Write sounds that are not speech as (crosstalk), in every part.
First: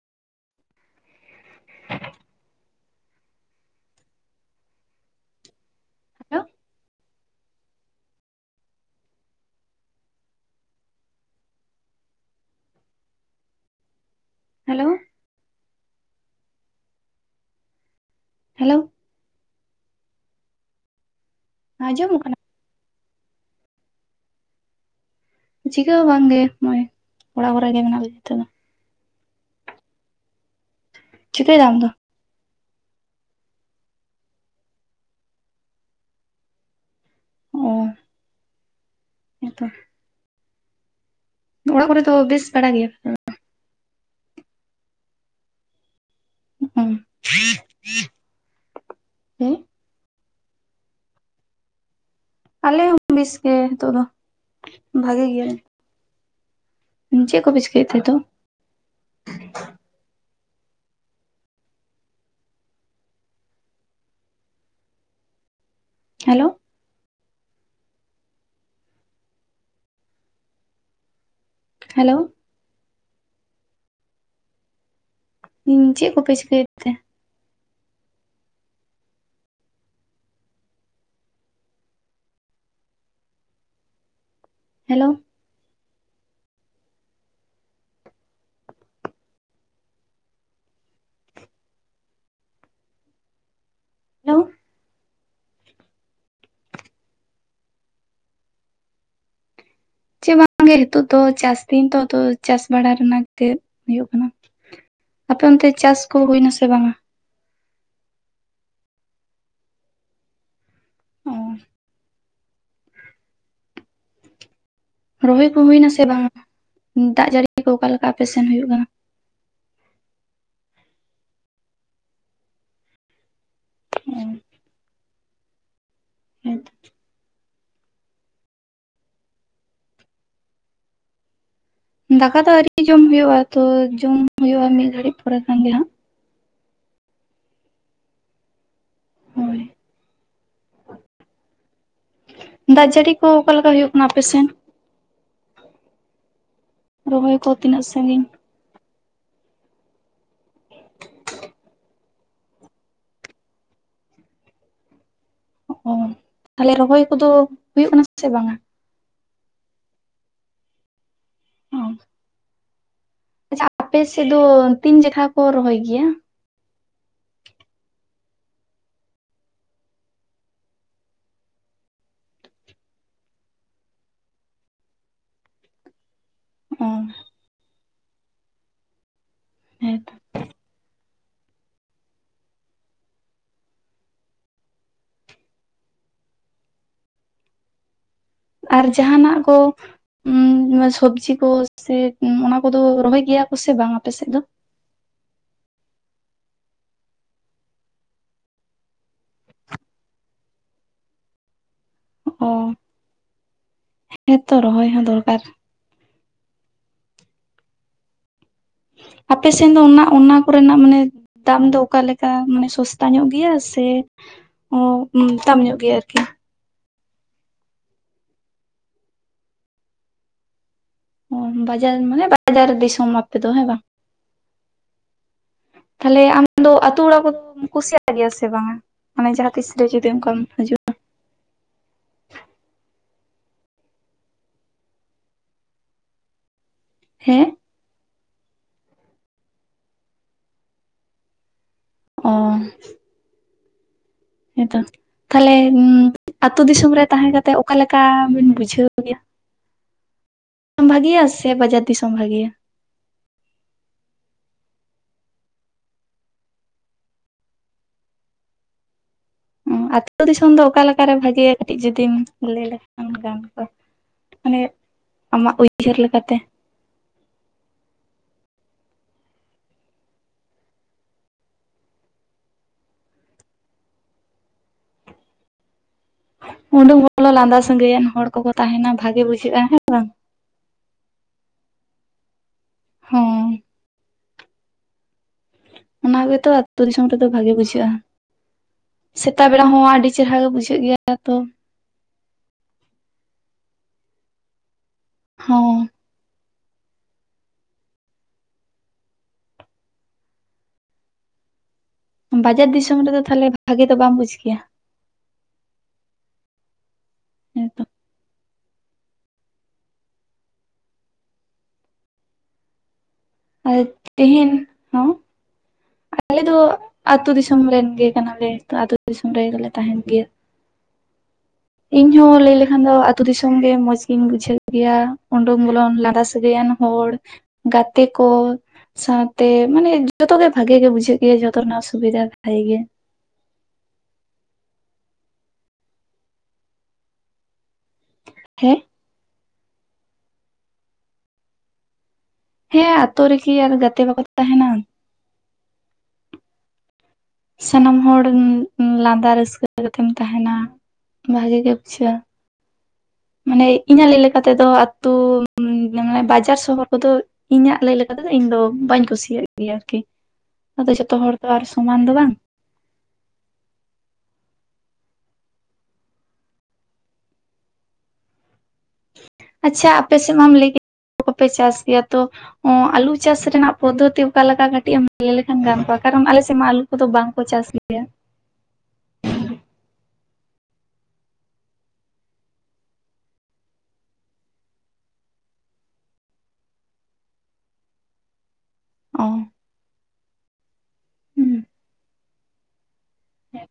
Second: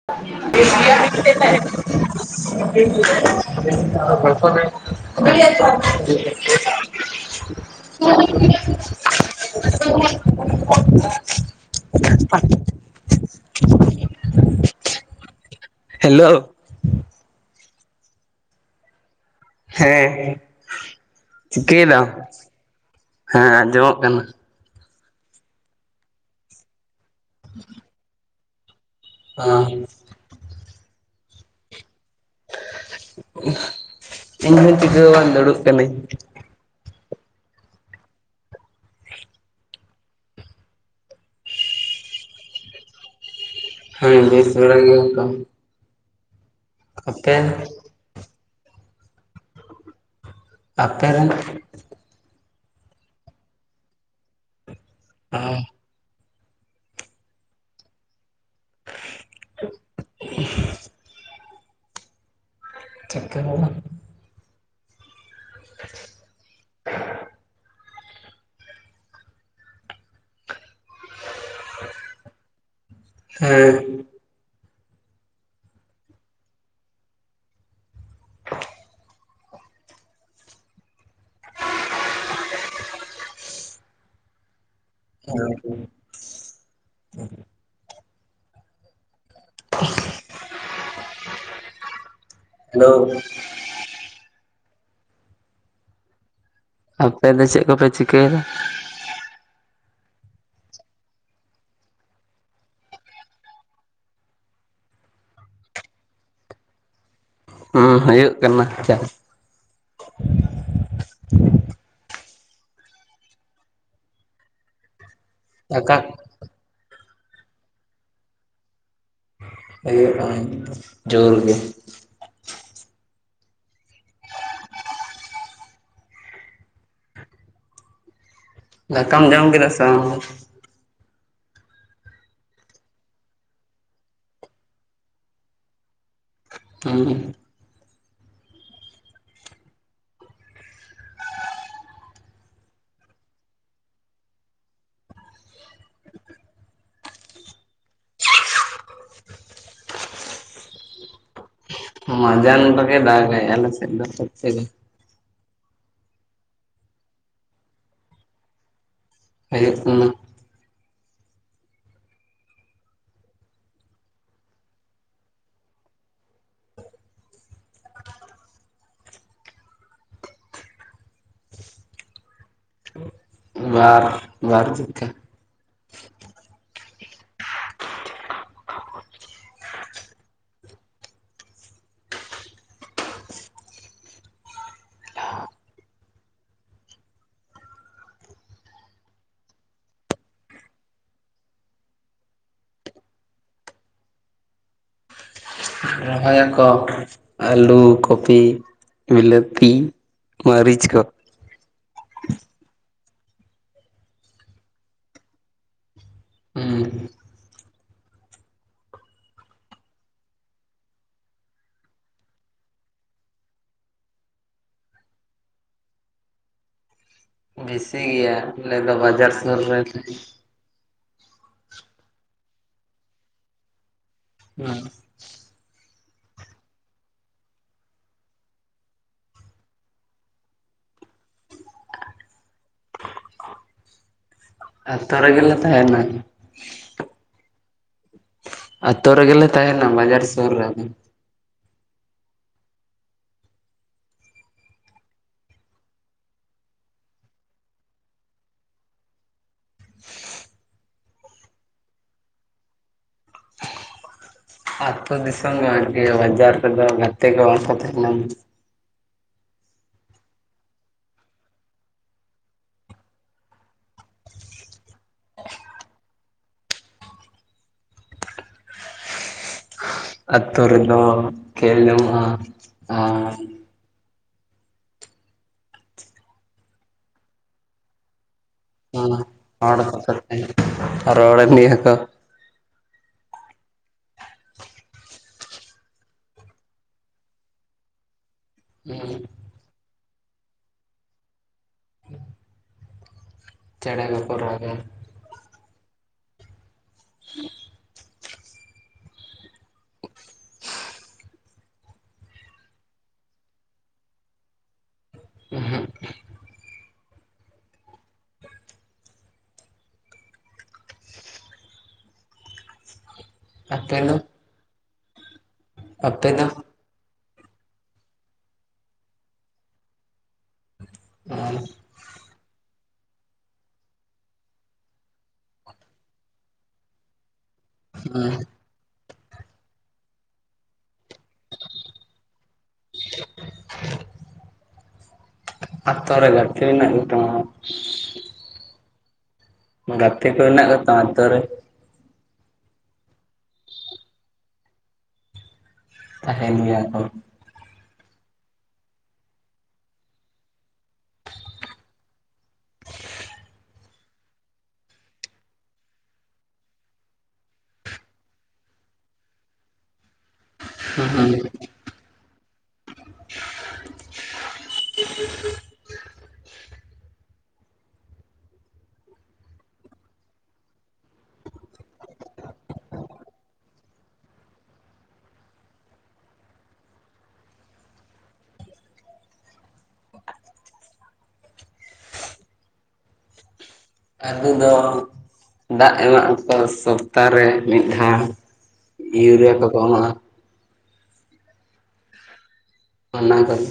(inaudible) (inaudible) Hello (inaudible) (inaudible) hello. Hello. Hello. ᱦᱮᱸ ᱪᱤᱠᱟᱹᱭ ᱫᱟᱢ? ᱟᱸᱡᱚᱢᱚᱜ ᱠᱟᱱᱟ ᱦᱮᱸ ᱟᱸᱡᱚᱢᱚᱜ ᱠᱟᱱᱟ᱾ ᱪᱤᱠᱟᱹ ᱦᱚᱸ ᱵᱟᱝᱜᱮ ᱱᱚᱜᱼᱚᱭ ᱚᱲᱟᱜ ᱠᱚᱨᱮ ᱜᱮ ᱢᱮᱱᱟᱜ ᱞᱮ ᱱᱤᱛᱚᱜ ᱫᱚ᱾ ᱚ᱾ ᱪᱤᱠᱟᱹᱭ ᱫᱟᱢ ᱟᱢ ᱫᱚ? ᱤᱧᱦᱚᱸ ᱪᱤᱠᱟᱹ ᱦᱚᱸ ᱵᱟᱝ, ᱫᱩᱲᱩᱵ ᱠᱟᱹᱱᱟᱹᱧ᱾ ᱚ, ᱦᱮᱸ ᱛᱚ᱾ ᱚᱲᱟᱜ ᱠᱚᱨᱮ ᱫᱚ ᱵᱮᱥ ᱵᱟᱲᱟ ᱜᱮᱭᱟ? ᱦᱮᱸ ᱵᱮᱥ ᱵᱟᱲᱟ ᱜᱮᱭᱟ ᱠᱚ᱾ ᱚ, ᱟᱯᱮ ᱦᱮᱸ? ᱟᱯᱮ ᱨᱮᱱ? ᱟᱞᱮ ᱦᱚᱸ ᱵᱮᱥ ᱜᱮ ᱱᱤᱛᱚᱜ ᱫᱚ, ᱵᱷᱟᱜᱮ ᱜᱮᱭᱟ ᱦᱮᱸ ᱞᱮ᱾ ᱩᱸ ᱪᱮᱫ ᱠᱚᱯᱮ ᱪᱤᱠᱟᱹᱭ ᱛᱮ ᱦᱤᱛᱳᱜ? (inaudible) ᱪᱮᱫ ᱠᱚᱦᱚᱸ ᱵᱟᱝ᱾ (inaudible) ᱦᱮᱞᱳ? (inaudible) ᱦᱮᱞᱳ᱾ ᱦᱮᱸ᱾ (unintelligible) ᱪᱮᱫ ᱠᱚᱯᱮ ᱪᱤᱠᱟᱹᱭᱮᱫ ᱛᱮ? ᱦᱮᱞᱳ᱾ (unintelligible) ᱦᱮᱞᱳ᱾ ᱦᱮᱞᱳ᱾ ᱟᱯᱮ ᱫᱚ ᱪᱮᱫ ᱠᱚᱯᱮ ᱪᱤᱠᱟᱹᱭ ᱫᱟ? ᱪᱮᱫ ᱦᱚᱸ ᱵᱟᱝ ᱜᱮ, ᱦᱤᱛᱳᱜ ᱫᱚ ᱪᱟᱥ ᱫᱤᱱ ᱛᱚ ᱛᱚ ᱪᱟᱥ ᱵᱟᱲᱟ ᱨᱮᱱᱟᱜ ᱜᱮ ᱦᱩᱭᱩᱜ ᱠᱟᱱᱟ᱾ ᱟᱯᱮ ᱚᱱᱛᱮ ᱪᱟᱥ ᱠᱚ ᱦᱩᱭᱱᱟ ᱥᱮ ᱵᱟᱝᱟ? ᱦᱚᱸ ᱦᱩᱭᱩᱜ ᱠᱟᱱᱟ ᱪᱟ ᱚ᱾ ᱨᱚᱦᱚᱭ ᱠᱚ ᱦᱩᱭ ᱱᱟ ᱫᱟᱠᱟ ᱥᱮ ᱵᱟᱝ? ᱫᱟᱜ ᱡᱟᱹᱲᱤ ᱠᱚ ᱚᱠᱟᱞᱮᱠᱟ ᱟᱯᱮ ᱥᱮᱱ ᱦᱩᱭᱩᱜ ᱠᱟᱱᱟ? ᱦᱩᱭᱩᱜ-ᱟ ᱤᱧᱫᱚ ᱡᱳᱨ ᱜᱮ᱾ ᱚ᱾ ᱦᱮᱸ ᱛᱚ᱾ ᱫᱟᱠᱟᱢ ᱡᱚᱢ ᱠᱮᱫᱟ ᱥᱮ ᱵᱟᱝ? ᱫᱟᱠᱟ ᱫᱚ ᱟᱹᱣᱨᱤ ᱡᱚᱢ ᱦᱳᱭᱳᱜᱼᱟ ᱛᱚ ᱡᱚᱢ ᱦᱳᱭᱳᱜᱼᱟ ᱢᱤᱫ ᱜᱷᱟᱹᱲᱤᱡ ᱯᱚᱨᱮ ᱠᱷᱟᱱ ᱜᱮ ᱦᱟᱸᱜ᱾ (unintelligible) ᱦᱳᱭ᱾ ᱫᱟᱜ ᱡᱟᱹᱲᱤ ᱠᱚ ᱚᱠᱟ ᱞᱮᱠᱟ ᱦᱩᱭᱩᱜ ᱠᱟᱱᱟ ᱟᱯᱮ ᱥᱮᱱ? ᱨᱚᱦᱚᱭ ᱠᱚ ᱛᱤᱱᱟᱹᱜ ᱥᱟᱺᱜᱤᱧ? ᱢᱟᱡᱟᱱ ᱨᱮᱜᱮ ᱫᱟᱜᱟᱭ ᱟᱞᱮ ᱥᱮᱫ ᱫᱚ, ᱥᱟᱨᱤ ᱥᱟᱨᱤ᱾ ᱚ ᱛᱟᱞᱦᱮ ᱨᱚᱦᱚᱭ ᱠᱚᱫᱚ ᱦᱩᱭᱩᱜ ᱠᱟᱱᱟ ᱥᱮ ᱵᱟᱝᱟ? ᱦᱩᱭᱩᱜ ᱠᱟᱱᱟ᱾ ᱚ᱾ ᱟᱪᱪᱷᱟ ᱟᱯᱮ ᱥᱮᱫ ᱫᱚ ᱛᱤᱱ ᱡᱟᱠᱷᱟ ᱠᱚ ᱨᱚᱦᱚᱭ ᱜᱮᱭᱟ? ᱵᱟᱨ, ᱵᱟᱨ ᱡᱚᱠᱷᱟ᱾ ᱚ᱾ ᱦᱮᱸᱛᱚ ᱟᱨ ᱡᱟᱦᱟᱸᱱᱟᱜ ᱠᱚ ᱩᱸ ᱥᱚᱵᱡᱤ ᱠᱚ ᱥᱮ ᱚᱱᱟ ᱠᱚᱫᱚ ᱨᱚᱦᱚᱭ ᱜᱮᱭᱟ ᱠᱚ ᱥᱮ ᱵᱟᱝ ᱟᱯᱮ ᱥᱮᱫ ᱫᱚ? ᱨᱚᱦᱚᱭᱟᱠᱚ ᱟᱞᱩ, ᱠᱚᱯᱤ, ᱵᱤᱞᱟᱹᱛᱤ, ᱢᱟᱹᱨᱤᱪ ᱠᱚ᱾ ᱚ, ᱦᱮᱸ ᱛᱚ ᱨᱚᱦᱚᱭ ᱦᱚᱸ ᱫᱚᱨᱠᱟᱨ᱾ ᱦᱩᱸ᱾ ᱟᱯᱮ ᱥᱮᱱ ᱫᱚ ᱚᱱᱟ ᱚᱱᱟ ᱠᱚᱨᱮᱱᱟᱜ ᱢᱟᱱᱮ ᱫᱟᱢ ᱫᱚ ᱚᱠᱟ ᱞᱮᱠᱟ? ᱢᱟᱱᱮ ᱥᱚᱥᱛᱟ ᱧᱚᱜ ᱜᱮᱭᱟ ᱥᱮ ᱚ ᱩᱸ ᱫᱟᱢ ᱧᱚᱜ ᱜᱮᱭᱟ ᱟᱨᱠᱤ᱾ ᱵᱮᱥᱤ ᱜᱮᱭᱟ, ᱟᱞᱮ ᱫᱚ ᱵᱟᱡᱟᱨ ᱥᱩᱨ ᱨᱮ ᱚ ᱵᱟᱡᱟᱨ ᱢᱟᱱᱮ ᱵᱟᱡᱟᱨ ᱫᱤᱥᱚᱢ ᱟᱯᱮ ᱫᱚ, ᱦᱮᱸ ᱵᱟᱝ? ᱦᱮᱸ᱾ ᱛᱟᱞᱦᱮ ᱟᱢ ᱫᱚ ᱟᱹᱛᱩ ᱚᱲᱟᱜ ᱠᱚᱫᱚᱢ ᱠᱩᱥᱤᱭᱟᱜ ᱜᱮᱭᱟ ᱥᱮ ᱵᱟᱝᱟ? ᱢᱟᱱᱮ ᱡᱟᱦᱟᱸ ᱛᱤᱥ ᱨᱮ ᱡᱩᱫᱤ ᱚᱱᱠᱟᱢ ᱦᱤᱡᱩᱜᱼᱟ᱾ ᱟᱹᱛᱳ ᱨᱮᱜᱮ ᱞᱮ ᱛᱟᱦᱮᱱᱟ᱾ ᱦᱮᱸ? ᱟᱹᱛᱳ ᱨᱮᱜᱮ ᱞᱮ ᱛᱟᱦᱮᱱᱟ, ᱵᱟᱡᱟᱨ ᱥᱩᱨ ᱨᱮᱜᱮ᱾ ᱚ᱾ ᱦᱮᱸ ᱛᱚ᱾ ᱛᱟᱦᱞᱮ ᱩᱸ ᱟᱹᱛᱩ ᱫᱤᱥᱚᱢ ᱨᱮ ᱛᱟᱦᱮᱸᱠᱟᱛᱮᱜ ᱚᱠᱟᱞᱮᱠᱟ ᱵᱤᱱ ᱵᱩᱡᱷᱟᱹᱣ ᱜᱮᱭᱟ? (inaudible) ᱵᱷᱟᱜᱮᱭᱟ ᱥᱮ ᱵᱟᱡᱟᱨ ᱫᱤᱥᱚᱢ ᱵᱷᱟᱜᱮᱭᱟ? ᱟᱹᱛᱳ ᱫᱤᱥᱚᱢ ᱜᱮ ᱵᱷᱟᱜᱮᱭᱟ, ᱵᱟᱡᱟᱨ ᱨᱮᱫᱚ ᱜᱟᱛᱮ ᱠᱚ ᱵᱟᱝ ᱠᱚ ᱛᱟᱦᱮᱱᱟ᱾ ᱚ ᱟᱛᱳ ᱫᱤᱥᱚᱢ ᱫᱚ ᱚᱠᱟᱞᱮᱠᱟ ᱨᱮ ᱵᱷᱟᱜᱮᱤᱭᱟ ᱠᱟᱹᱴᱤᱡ ᱡᱩᱚᱫᱤᱢ ᱞᱟᱹᱭ ᱞᱮᱠᱷᱟᱱ ᱜᱟᱱ ᱠᱚᱜ-ᱟ᱾ ᱢᱟᱱᱮ ᱟᱢᱟᱜ ᱩᱭᱦᱟᱹᱨ ᱞᱮᱠᱟ ᱛᱮ᱾ ᱟᱹᱛᱳ ᱨᱮ ᱫᱚ ᱠᱷᱮᱞ ᱧᱟᱢᱚᱜ-ᱟ ᱟᱨ ᱩᱰᱩᱠ ᱵᱚᱞᱚ ᱞᱟᱸᱫᱟ ᱥᱟᱹᱜᱟᱹᱭᱟᱱ ᱦᱚᱲ ᱠᱚᱠᱚ ᱛᱟᱦᱮᱱᱟ ᱵᱷᱟᱜᱮ ᱵᱩᱡᱷᱟᱹᱜᱼᱟ, ᱦᱮᱸ ᱵᱟᱝ? (unintelligible) ᱨᱚᱲᱟᱢ ᱜᱮᱭᱟ ᱠᱚ᱾ ᱦᱮᱸ᱾ ᱚᱱᱟ ᱜᱮᱛᱚ ᱟᱛᱳ ᱫᱤᱥᱚᱢ ᱨᱮᱫᱚ ᱵᱷᱟᱜᱮ ᱵᱩᱡᱷᱟᱹᱜᱼᱟ᱾ ᱦᱩᱸ᱾ ᱛᱟ ᱵᱮᱲᱟ ᱦᱚᱸ ᱟᱹᱰᱤ ᱪᱮᱨᱦᱟ ᱜᱮ ᱵᱩᱡᱷᱟᱹᱜ ᱜᱮᱭᱟ ᱛᱚ᱾ ᱪᱮᱬᱮ ᱠᱚᱠᱚ ᱨᱟᱜᱟ᱾ ᱦᱚᱸ᱾ (inaudible) (inaudible) ᱵᱟᱡᱟᱨ ᱫᱤᱥᱚᱢ ᱨᱮᱫᱚ ᱛᱟᱦᱞᱮ ᱵᱷᱟᱜᱮ ᱫᱚ ᱵᱟᱢ ᱵᱩᱡ ᱜᱮᱭᱟ? ᱮᱸ ᱦᱮᱸᱜ᱾ ᱦᱮᱸ ᱛᱚ᱾ ᱟᱨ ᱟᱯᱮ ᱫᱚ ᱛᱮᱦᱮᱧ ᱦᱚᱸ, ᱟᱞᱮ ᱫᱚ ᱟᱹᱛᱩ ᱫᱤᱥᱚᱢ ᱨᱮᱱ ᱜᱮ ᱠᱟᱱᱟ ᱞᱮ ᱟᱹᱛᱩ ᱫᱤᱥᱚᱢ ᱨᱮᱜᱮ ᱞᱮ ᱛᱟᱦᱮᱱ ᱜᱮᱭᱟ᱾ ᱦᱩᱸ ᱤᱧ ᱦᱚᱸ ᱞᱟᱹᱭ ᱞᱮᱠᱷ ᱮᱱᱠᱷᱟᱱ ᱫᱚ ᱟᱛᱳ ᱫᱤᱥᱚᱢ ᱜᱮ ᱢᱚᱸᱡᱽ ᱜᱤᱧ ᱵᱩᱡᱷᱟᱹᱣ ᱜᱮᱭᱟ, ᱩᱰᱩᱠ ᱵᱚᱞᱚᱱ ᱞᱟᱸᱫᱟ ᱥᱟᱹᱜᱟᱹᱭᱟᱱ ᱦᱚᱲ᱾ ᱜᱟᱛᱮ ᱠᱚ᱾ ᱥᱟᱶᱛᱮ ᱢᱟᱱᱮ ᱡᱚᱛᱚᱜ ᱜᱮ ᱵᱷᱟᱜᱮ ᱜᱮ ᱵᱩᱡᱷᱟᱹᱜ ᱜᱮᱭᱟ, ᱡᱚᱛᱚ ᱨᱮᱱᱟᱜ ᱥᱩᱵᱤᱫᱷᱟ ᱵᱷᱟᱜᱮ ᱜᱮᱭᱟ᱾ ᱟᱛᱳ ᱨᱮ ᱜᱟᱛᱮ ᱦᱮᱱᱟᱜ ᱠᱛᱟᱢᱟ? ᱦᱮᱸ? ᱜᱟᱛᱮ ᱠᱚ ᱦᱮᱱᱟᱜ ᱠᱚᱛᱟᱢᱟ ᱟᱛᱳ ᱨᱮ? ᱦᱮᱸ ᱟᱛᱳ ᱨᱮᱜᱤ ᱟᱨ ᱜᱟᱛᱮ ᱵᱟᱠᱚ ᱛᱟᱦᱮᱱᱟ᱾ ᱛᱟᱦᱮᱸᱱ ᱜᱮᱭᱟ ᱠᱚ᱾ ᱥᱟᱱᱟᱢ ᱦᱚᱲ ᱞᱟᱸᱫᱟ ᱨᱟᱹᱥᱠᱟᱹ ᱠᱟᱛᱮᱢ ᱛᱟᱦᱮᱱᱟ ᱵᱷᱟᱜᱮ ᱜᱮ ᱵᱩᱡᱷᱟᱹᱜᱼᱟ᱾ ᱢᱟᱱᱮ ᱤᱧᱟᱹᱜᱟᱹᱭ ᱞᱮᱠᱟᱛᱮ ᱫᱚ ᱟᱛᱩ ᱢᱟᱱᱮ ᱵᱟᱡᱟᱨ ᱥᱚᱦᱚᱨ ᱠᱚᱫᱚ ᱤᱧᱟᱹᱜ ᱞᱟᱹᱭ ᱞᱮᱠᱟ ᱛᱮᱫ, ᱤᱧ ᱫᱚ ᱵᱟᱹᱧ ᱠᱩᱥᱤᱭᱟᱜ ᱜᱮᱭᱟ ᱟᱨᱠᱤ᱾ ᱟᱫᱚ ᱡᱚᱛᱚ ᱦᱚᱲ ᱛᱚ ᱟᱨ ᱥᱚᱢᱟᱱ ᱫᱚ ᱵᱟᱝ᱾ ᱟᱪᱪᱷᱟ ᱟᱯᱮ ᱥᱮᱫ ᱢᱟᱢ ᱞᱟᱹᱭ ᱠᱮᱫ (inaudible) ᱠᱚᱯᱮ ᱪᱟᱥ ᱜᱮᱭᱟ ᱛᱚ ᱟᱞᱩ ᱪᱟᱥ ᱨᱮᱱᱟᱜ ᱯᱚᱫᱽᱫᱷᱚᱛᱤ ᱚᱠᱟᱞᱮᱠᱟ, ᱠᱟᱹᱴᱤᱡ ᱮᱢ ᱞᱟᱹᱭ ᱞᱮᱠᱷᱟᱱ ᱜᱟᱱ ᱠᱚᱜᱼᱟ, ᱠᱟᱨᱚᱱ ᱟᱞᱮᱥᱮᱫ ᱢᱟ ᱟᱞᱩ ᱠᱚᱫᱚ ᱵᱟᱝᱠᱚ ᱪᱟᱥ ᱜᱮᱭᱟ᱾ ᱟᱵᱩ ᱫᱚ ᱫᱟᱜ ᱮᱢᱟᱜ ᱟᱠᱚ ᱥᱚᱯᱛᱟᱦᱚ ᱨᱮ ᱢᱤᱫ ᱫᱷᱟᱣ᱾ ᱚ ᱤᱭᱨᱮᱭᱟ ᱠᱚᱠᱚ ᱮᱢᱟᱼᱟ᱾ ᱦᱩᱸ ᱚᱱᱟ ᱠᱚᱜᱮ᱾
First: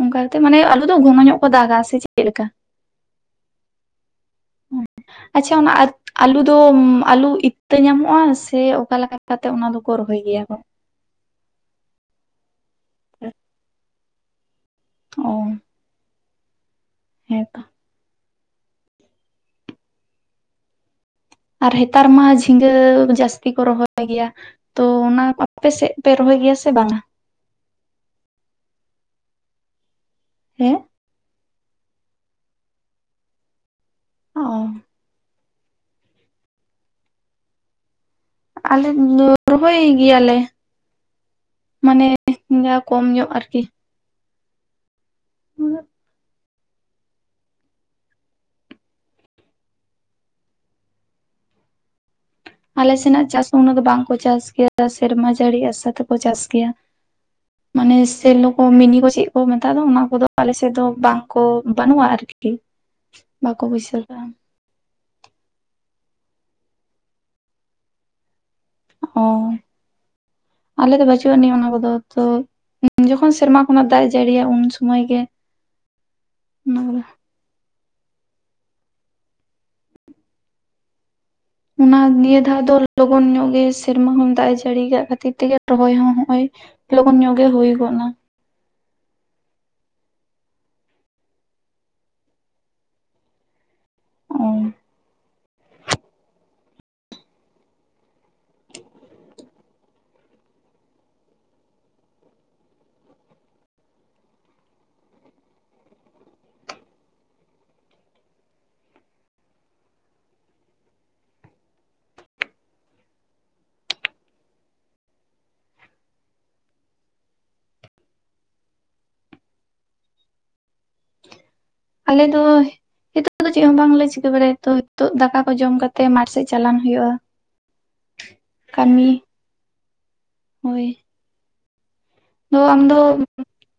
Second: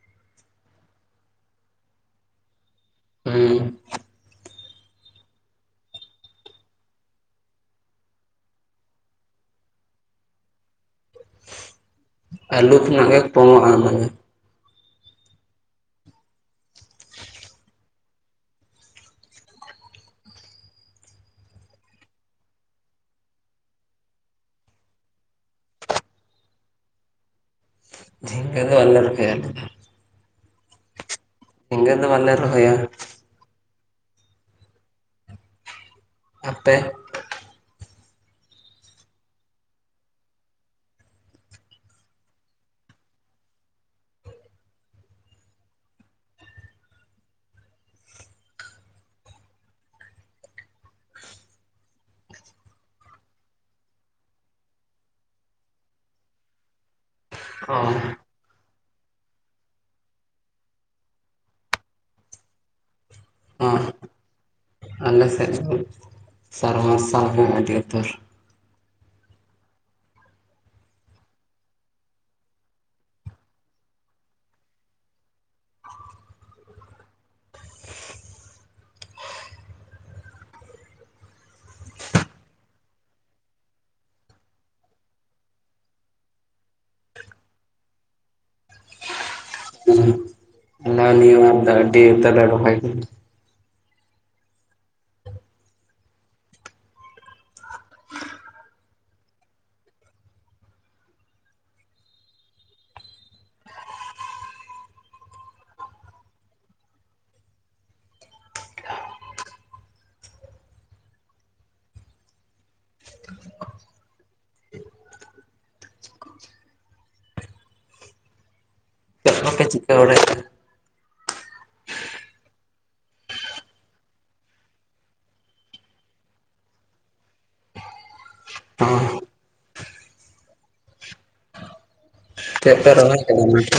ᱚᱱᱠᱟ ᱠᱟᱛᱮ ᱢᱟᱱᱮ, ᱟᱞᱩ ᱫᱚ ᱜᱷᱚᱱᱚ ᱧᱚᱜ ᱠᱚ ᱫᱟᱜᱟ ᱥᱮ ᱪᱮᱫ ᱞᱮᱠᱟ? ᱦᱩᱸ ᱟᱪᱪᱷᱟ ᱚᱱᱟ ᱟ ᱟᱞᱩ ᱫᱚ ᱟᱞᱩ ᱤᱛᱟᱹ ᱧᱟᱢᱚᱜᱼᱟ, ᱥᱮ ᱚᱠᱟᱞᱮᱠᱟ ᱠᱟᱛᱮᱜ ᱚᱱᱟ ᱫᱚᱠᱚ ᱨᱚᱦᱚᱭ ᱜᱮᱭᱟ ᱠᱚ? ᱟᱞᱩ ᱠᱷᱱᱟᱜ ᱜᱮ ᱯᱚᱝᱚᱼᱟ ᱚᱱᱟ ᱫᱚ᱾ ᱚᱻ ᱦᱮᱸ ᱛᱚ ᱟᱨ ᱦᱮᱛᱟᱨ ᱢᱟ ᱡᱷᱤᱸᱜᱟᱹ ᱡᱟᱹᱥᱛᱤ ᱠᱚ ᱨᱚᱦᱚᱭ ᱜᱮᱭᱟ᱾ ᱛᱚ ᱚᱱᱟ ᱟᱯᱮᱥᱮᱫ ᱯᱮ ᱨᱚᱦᱚᱭ ᱜᱮᱭᱟ ᱥᱮ ᱵᱟᱝᱟ? ᱡᱷᱤᱝᱠᱟ ᱫᱚ ᱵᱟᱞᱮ ᱨᱚᱦᱚᱭᱟ ᱟᱞᱮ ᱫᱚ᱾ ᱦᱮᱸ ᱡᱷᱤᱜᱟᱹ ᱫᱚ ᱵᱟᱞᱮ ᱨᱚᱦᱭᱟ᱾ ᱚᱻ ᱟᱯᱮ? ᱟᱞᱮ (inaudible) ᱨᱚᱦᱚᱭ ᱜᱮᱭᱟᱞᱮ᱾ ᱢᱟᱱᱮ ᱠᱚᱢ ᱧᱚᱜ ᱟᱨᱠᱤ᱾ ᱦ ᱟᱞᱮ ᱥᱮᱱᱟᱜ ᱪᱟᱥ ᱩᱱᱟᱹᱜ ᱫᱚ ᱵᱟᱝᱠᱚ ᱪᱟᱥ ᱜᱮᱭᱟ, ᱥᱮᱨᱢᱟ ᱡᱟᱹᱲᱤ ᱟᱥᱟ ᱛᱮᱠᱚ ᱪᱟᱥ ᱜᱮᱭᱟ᱾ ᱦ ᱢᱟᱱᱮ ᱥᱮᱞᱚ ᱠᱚ ᱢᱤᱱᱤ ᱠᱚ ᱪᱮᱫ ᱠᱚ ᱢᱮᱛᱟ ᱫᱚ, ᱚᱱᱟ ᱠᱚᱫᱚ ᱟᱞᱮᱥᱮᱫ ᱫᱚ ᱵᱟᱝ ᱠᱚ ᱵᱟᱹᱱᱩᱜᱼᱟ ᱟᱨᱠᱤ᱾ ᱵᱟᱠᱚ ᱦᱚᱸ ᱵᱟᱭᱥᱟᱹᱠᱟᱼᱟ᱾ ᱟᱞᱮ ᱥᱮᱫ ᱫᱚ ᱥᱟᱨᱢᱟᱨᱥᱟ ᱦᱚᱸ ᱟᱹᱰᱤᱩᱛᱚᱹᱨ ᱚ (unintelligible) ᱟᱞᱮ ᱫᱚ ᱵᱟᱹᱪᱩᱜ ᱟᱹᱱᱤᱡ ᱚᱱᱟ ᱠᱚᱫᱚ, ᱛᱚ ᱡᱚᱠᱷᱚᱱ ᱥᱮᱨᱢᱟ ᱠᱷᱚᱱᱟᱜ ᱫᱟᱜᱼᱮ ᱡᱟᱹᱲᱤᱭᱟ, ᱩᱱ ᱥᱩᱚᱢᱚᱭ ᱜᱮ ᱚᱱᱟ ᱚᱱᱟ ᱱᱤᱭᱟᱹ ᱫᱷᱟᱣ ᱫᱚ ᱞᱚᱜᱚᱱ ᱧᱚᱜ ᱜᱮ ᱥᱮᱨᱢᱟ ᱠᱷᱚᱱ ᱫᱟᱜᱼᱮ ᱡᱟᱹᱲᱤ ᱟᱠᱟᱜ ᱠᱷᱟᱹᱛᱤᱨ ᱛᱮᱜᱮ, ᱨᱚᱦᱚᱭ ᱦᱚᱸ ᱱᱚᱜᱚᱭ ᱞᱚᱜᱚᱱ ᱧᱚᱜ ᱜᱮ ᱦᱩᱭ ᱜᱚᱫ ᱱᱟ᱾ ᱚᱱᱟ ᱱ ᱚᱱᱟᱛᱮ ᱫᱚ ᱟᱰᱤ ᱩᱛᱟᱹᱨ ᱞᱮ ᱨᱚᱦᱚᱭ ᱠᱮᱫᱟ᱾ ᱚᱻ ᱪᱮᱫ ᱠᱚᱯᱮ ᱪᱤᱠᱟᱹ ᱵᱟᱲᱮᱭᱟᱜᱼᱟ? ᱟᱞᱮ ᱫᱚ ᱱᱤᱛᱚᱜ ᱫᱚ ᱪᱮᱫ ᱦᱚᱸ ᱵᱟᱝᱞᱮ ᱪᱤᱠᱟᱹ ᱵᱟᱲᱟᱭᱟ ᱛᱚ, ᱱᱤᱛᱚᱜ ᱫᱟᱠᱟ ᱠᱚ ᱡᱚᱢ ᱠᱟᱛᱮ ᱢᱟᱴᱷ ᱥᱮᱫ ᱪᱟᱞᱟᱱ ᱦᱩᱭᱩᱜᱼᱟ᱾ ᱠᱟᱹᱢᱤ ᱚᱦ ᱦᱳᱭ ᱚ ᱟᱫᱚ ᱪᱮᱫ ᱟᱢ ᱯᱮ ᱫᱚ ᱨᱚᱦᱚᱭ ᱠᱟᱫᱟ ᱚᱱᱟᱛᱮ?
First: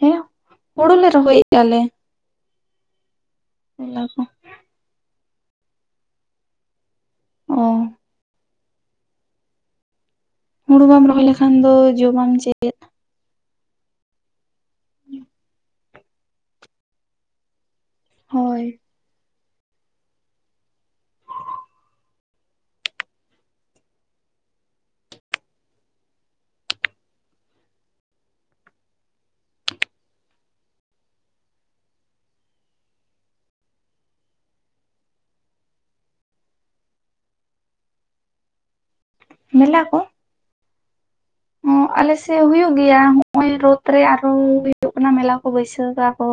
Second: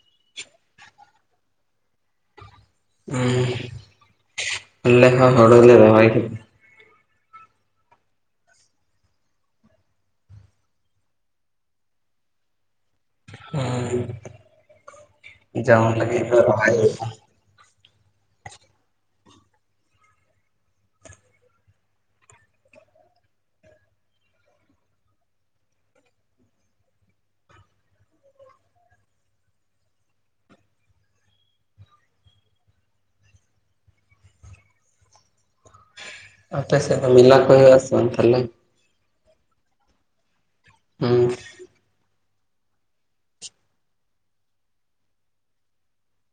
ᱦᱮᱸ ᱦᱩᱲᱩ ᱞᱮ ᱨᱚᱦᱚᱭᱮᱫᱼᱟ ᱞᱮ᱾ ᱦᱚᱸ ᱚᱱᱟ ᱠᱚ ᱟᱞᱮ ᱦᱚ ᱦᱚᱲᱞᱮ ᱨᱚᱦᱚᱭ ᱠ ᱚ ᱦᱩᱲᱩ ᱵᱟᱢ ᱨᱚᱦᱚᱭ ᱞᱮᱠᱷᱟᱱ ᱫᱚ ᱡᱚᱢᱟᱢ ᱪᱮᱫ? ᱚ ᱡᱚᱢ ᱞᱟᱹᱜᱤᱫ ᱫᱚ ᱨᱚᱦᱚᱭ ᱦᱩᱭᱩ ᱟ᱾ ᱦᱳᱭ ᱟᱯᱮ ᱥᱮᱫ ᱫᱚ ᱢᱮᱞᱟ ᱠᱚ ᱦᱩᱭᱩ ᱟ ᱥᱮ ᱵᱟᱝ ᱛᱟᱦᱞᱮ? ᱢᱮᱞᱟ ᱠᱩ? ᱦᱩ ᱟᱞᱮᱥᱮᱫ ᱦᱩᱭᱩᱜ ᱜᱮᱭᱟ, ᱦᱚᱜ ᱚᱭ ᱨᱳᱫᱽ ᱨᱮ ᱟᱨᱦᱚ ᱦᱩᱭᱩᱜ ᱠᱟᱱᱟ ᱢᱮᱞᱟ ᱠᱚ ᱵᱟᱹᱭᱥᱟᱹᱠᱟ ᱟᱠᱚ᱾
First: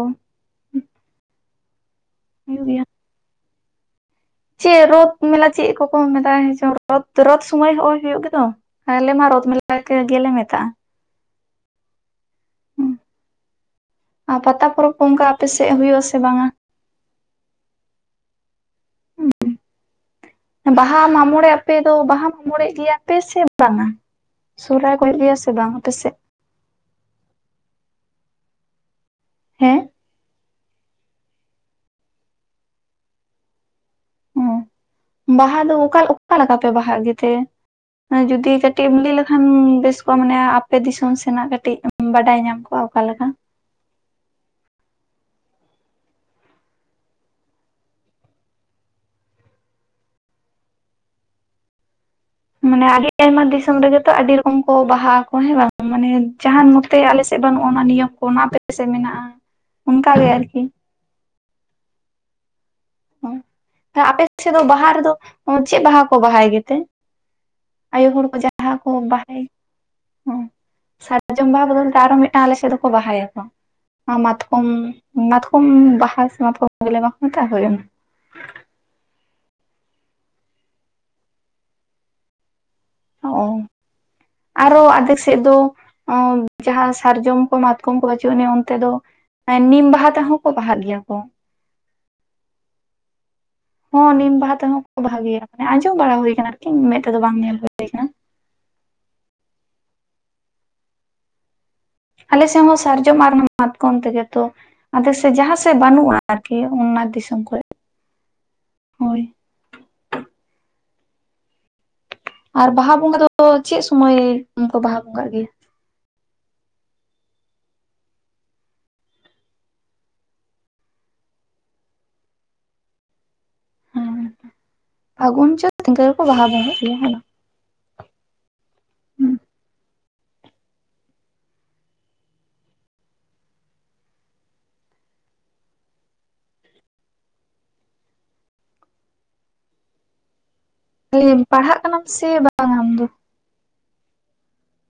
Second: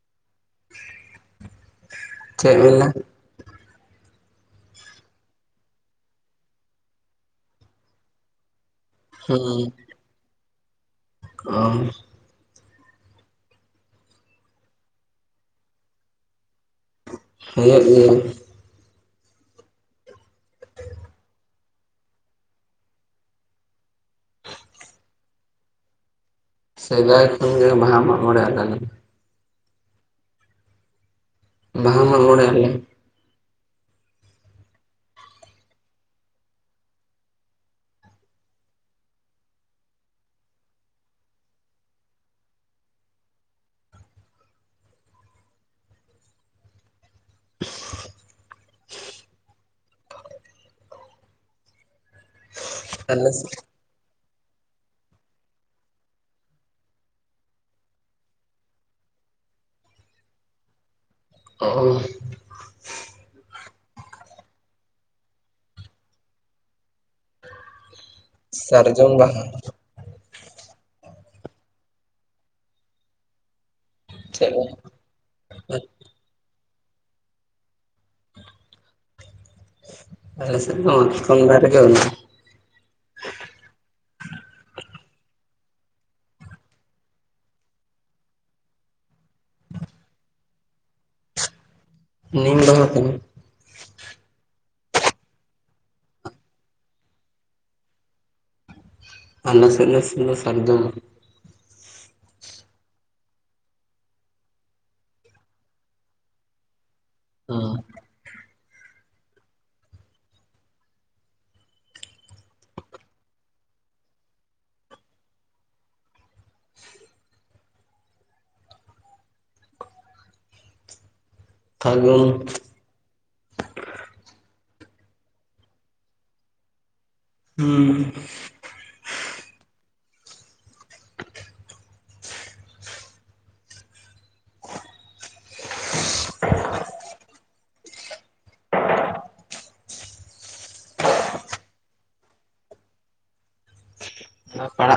ᱪᱮ ᱦᱩᱭᱩᱜ ᱜᱮᱭᱟ ᱢᱮᱞᱟ? ᱪᱮᱫ ᱨᱳᱫ ᱢᱮᱞᱟ ᱪᱮᱫ ᱠᱚᱠᱚ ᱢᱮᱛᱟᱜᱸ ᱪ ᱨ ᱨᱳᱫ ᱥᱩᱢᱚᱭ ᱦᱚᱸᱚᱭ ᱦᱩᱭᱩᱜ ᱜᱮᱛᱚ᱾ ᱟᱞᱮ ᱢᱟ ᱦᱩᱸ ᱨᱚᱛ ᱢᱮᱞᱟ ᱜᱮᱞᱮ ᱢᱮᱛᱟᱜᱼᱟ᱾ ᱟᱨ ᱟᱨ ᱯᱟᱛᱟ ᱯᱚᱨᱚᱵᱽ ᱠᱚ ᱚᱱᱠᱟ ᱟᱯᱮᱥᱮᱫ ᱦᱩᱭᱩᱜ ᱟᱥᱮ ᱵᱟᱝ ᱟ? ᱦᱮ (unintelligible) ᱵᱟᱦᱟ ᱢᱟᱜ ᱢᱚᱬᱮ ᱟᱯᱮ ᱫᱚ ᱵᱟᱦᱟ ᱢᱟᱢᱚᱬᱮ ᱜᱮᱭᱟ ᱯᱮ ᱥᱮ ᱵᱟᱝᱟ? ᱥᱚᱦᱟᱭ ᱠᱚ ᱦᱩᱭᱩ ᱜᱮᱭᱟ ᱥᱮ ᱵᱟᱝ ᱟᱯᱮᱥᱮᱫ? ᱥᱮᱫᱟᱭ ᱠᱷᱚᱱ ᱜᱮ ᱵᱟᱦᱟ ᱢᱟᱜ ᱢᱚᱬᱮ ᱟᱞᱮᱫᱼᱼ ᱦᱮᱸ ᱵᱟᱦᱟ ᱢᱟᱜᱢᱲᱮ ᱟᱞᱮ᱾ ᱦ ᱵᱟᱦᱟ ᱫᱚ ᱚᱠᱟ ᱚᱠᱟ ᱞᱮᱠᱟ ᱯᱮ ᱵᱟᱦᱟ ᱜᱮᱛᱮ? ᱡᱩᱫᱤ ᱠᱟᱹᱴᱤᱡ ᱮᱢ ᱞᱟᱹᱭ ᱞᱮᱠᱷᱟᱱ ᱵᱮᱥ ᱠᱚᱜᱼᱟ, ᱢᱟᱱᱮ ᱟᱯᱮ ᱫᱤᱥᱚᱢ ᱥᱮᱱᱟᱜ ᱠᱟᱹᱴᱤᱡ ᱵᱟᱰᱟᱭ ᱧᱟᱢ ᱠᱚᱜᱼᱟ ᱚᱠᱟᱞᱮᱠᱟ᱾ (inaudible) ᱢᱟᱱᱮ ᱟᱹᱰᱤ ᱟᱞᱮ ᱟᱭᱢᱟ ᱥᱮᱫ ᱫᱤᱥᱚᱢ ᱨᱮᱜᱮ ᱛᱚ ᱟᱹᱰᱤ ᱨ ᱯᱚᱠᱚᱢ ᱠᱚ ᱵᱟᱦᱟ ᱠᱚ ᱦᱮᱸ ᱵᱟᱝ, ᱢᱟᱱᱮ ᱡᱟᱦᱟᱱ ᱱᱛᱮ ᱟᱞᱮ ᱥᱮᱫ ᱵᱟᱹᱱᱩᱜᱼᱟ ᱚᱱᱟ ᱱᱤᱭᱚᱢ ᱠᱚ ᱚᱱᱟ ᱟᱯᱮ ᱥᱮᱫ ᱢᱮᱱᱟᱜᱼᱟ᱾ ᱚᱱᱠᱟ ᱜᱮ ᱟᱨᱠᱤ᱾ ᱚᱻ (unintelligible) ᱟᱯᱮ ᱥᱮᱫ ᱫᱚ ᱵᱟᱦᱟ ᱨᱮᱫᱚ ᱪᱮᱫ ᱵᱟᱦᱟ ᱠᱚ ᱵᱟᱦᱟᱭ ᱜᱮᱛᱮ? ᱟᱭᱳ ᱦᱚᱲ ᱠᱚ ᱡᱟᱦᱟᱸ ᱠᱚ ᱥᱟᱨᱡᱚᱢ ᱵᱟᱦᱟᱭ ᱵᱟᱦᱟ ᱥᱟᱨᱡᱚᱢ ᱵᱟᱦᱟ ᱵᱚᱫᱚᱞᱛᱮ ᱟᱨᱚ ᱢᱤᱫᱴᱟᱝ ᱟᱞᱮ ᱥᱮᱫ ᱫᱚᱠᱚ ᱵᱟᱦᱟᱭᱟᱠᱚ᱾ ᱪᱮᱫ ᱢᱟᱛᱠᱚᱢ ᱵᱟᱦᱟ? ᱢᱟᱛᱠᱚᱢ ᱵᱟᱦᱟ ᱥᱮ ᱢᱟᱛᱠᱚᱢ ᱜᱮᱞᱮ ᱵᱟᱠ ᱢᱮᱛᱟᱜ ᱦᱩᱳᱭ ᱚᱱᱟ᱾ ᱟᱞᱮ ᱥᱮᱫ ᱢᱟ ᱢᱟᱛᱠᱚᱢ ᱫᱟᱨᱮ ᱜᱮ ᱵᱟᱱᱩᱜ-ᱟ᱾ ᱚᱱᱟ ᱚ (inaudible) ᱟᱨᱚ ᱟᱫᱷᱮᱠ ᱥᱮᱡ ᱫᱚ ᱡᱟᱦᱟ ᱥᱟᱨᱡᱚᱢ ᱠᱚ ᱢᱟᱛᱠᱚᱢ ᱠᱚ ᱵᱟᱹᱪᱩᱜ ᱟᱹᱱᱤᱡ ᱚᱱᱛᱮ ᱫᱚ᱾ ᱱᱤᱢ ᱵᱟᱦᱟ ᱛᱮᱦᱚᱸ ᱠᱚ ᱵᱟᱦᱟᱜ ᱜᱮᱭᱟ ᱠᱚ᱾ ᱱᱤᱢ ᱵᱟᱦᱟ ᱛᱮᱦᱚ᱾ ᱦᱚᱸ ᱱᱤᱢ ᱵᱟᱦᱟ ᱛᱮᱦᱚᱸ ᱠᱚ ᱵᱟᱦᱟᱜ ᱜᱮᱭᱟ ᱢᱟᱱᱮ ᱟᱸᱡᱚᱢ ᱵᱟᱲᱟ ᱦᱩᱭ ᱠᱟᱱᱟ ᱟᱨᱠᱤ ᱢᱮᱫ ᱛᱮᱫᱚ ᱵᱟᱝ ᱧᱮᱞ ᱦᱩᱭ ᱠᱟᱱᱟ᱾ ᱟᱞᱮ ᱥᱮᱫ ᱱᱟᱥᱮ ᱱᱟ ᱥᱟᱨᱡᱚᱢ᱾ ᱟᱞ ᱥᱮᱜ ᱦᱚᱸ ᱥᱟᱨᱡᱚᱢ ᱟᱨ ᱢᱟᱛᱠᱚᱢ ᱛᱮᱜᱮ ᱛᱚ᱾ ᱟᱫᱚ ᱥᱮ ᱡᱟᱸᱦᱟ ᱥᱮ ᱵᱟᱱᱩᱜ-ᱟ ᱟᱨᱠᱤ ᱚᱱᱟ ᱫᱤᱥᱚᱢ ᱠᱷᱚᱭ ᱦᱩᱸ ᱦᱳᱭ᱾ ᱟᱨ ᱵᱟᱦᱟ ᱵᱚᱸᱜᱟ ᱫᱚ ᱪᱮᱜ ᱥᱩᱢᱟᱹᱭ ᱠᱚ ᱵᱟᱦᱟ ᱵᱚᱸᱜᱟᱜ ᱜᱮᱭᱟ? ᱯᱷᱟᱹᱜᱩᱱ᱾ ᱦᱮᱸ ᱯᱷᱟᱜᱩᱱ ᱪᱟᱹᱛ ᱤᱱᱚᱠᱟᱹ ᱜᱮᱠᱚ ᱵᱟᱦᱟ ᱵᱚᱸᱜᱟᱜ ᱜᱮᱭᱟ ᱦᱮᱸ ᱵᱟᱝ ᱦᱩᱸ᱾ ᱵᱟᱝ ᱯᱟᱲᱦᱟᱜ ᱠᱟᱱᱟᱢ ᱥᱮ ᱵᱟᱝ ᱟᱢ ᱫᱚ᱾ ᱯᱟᱲᱟᱜ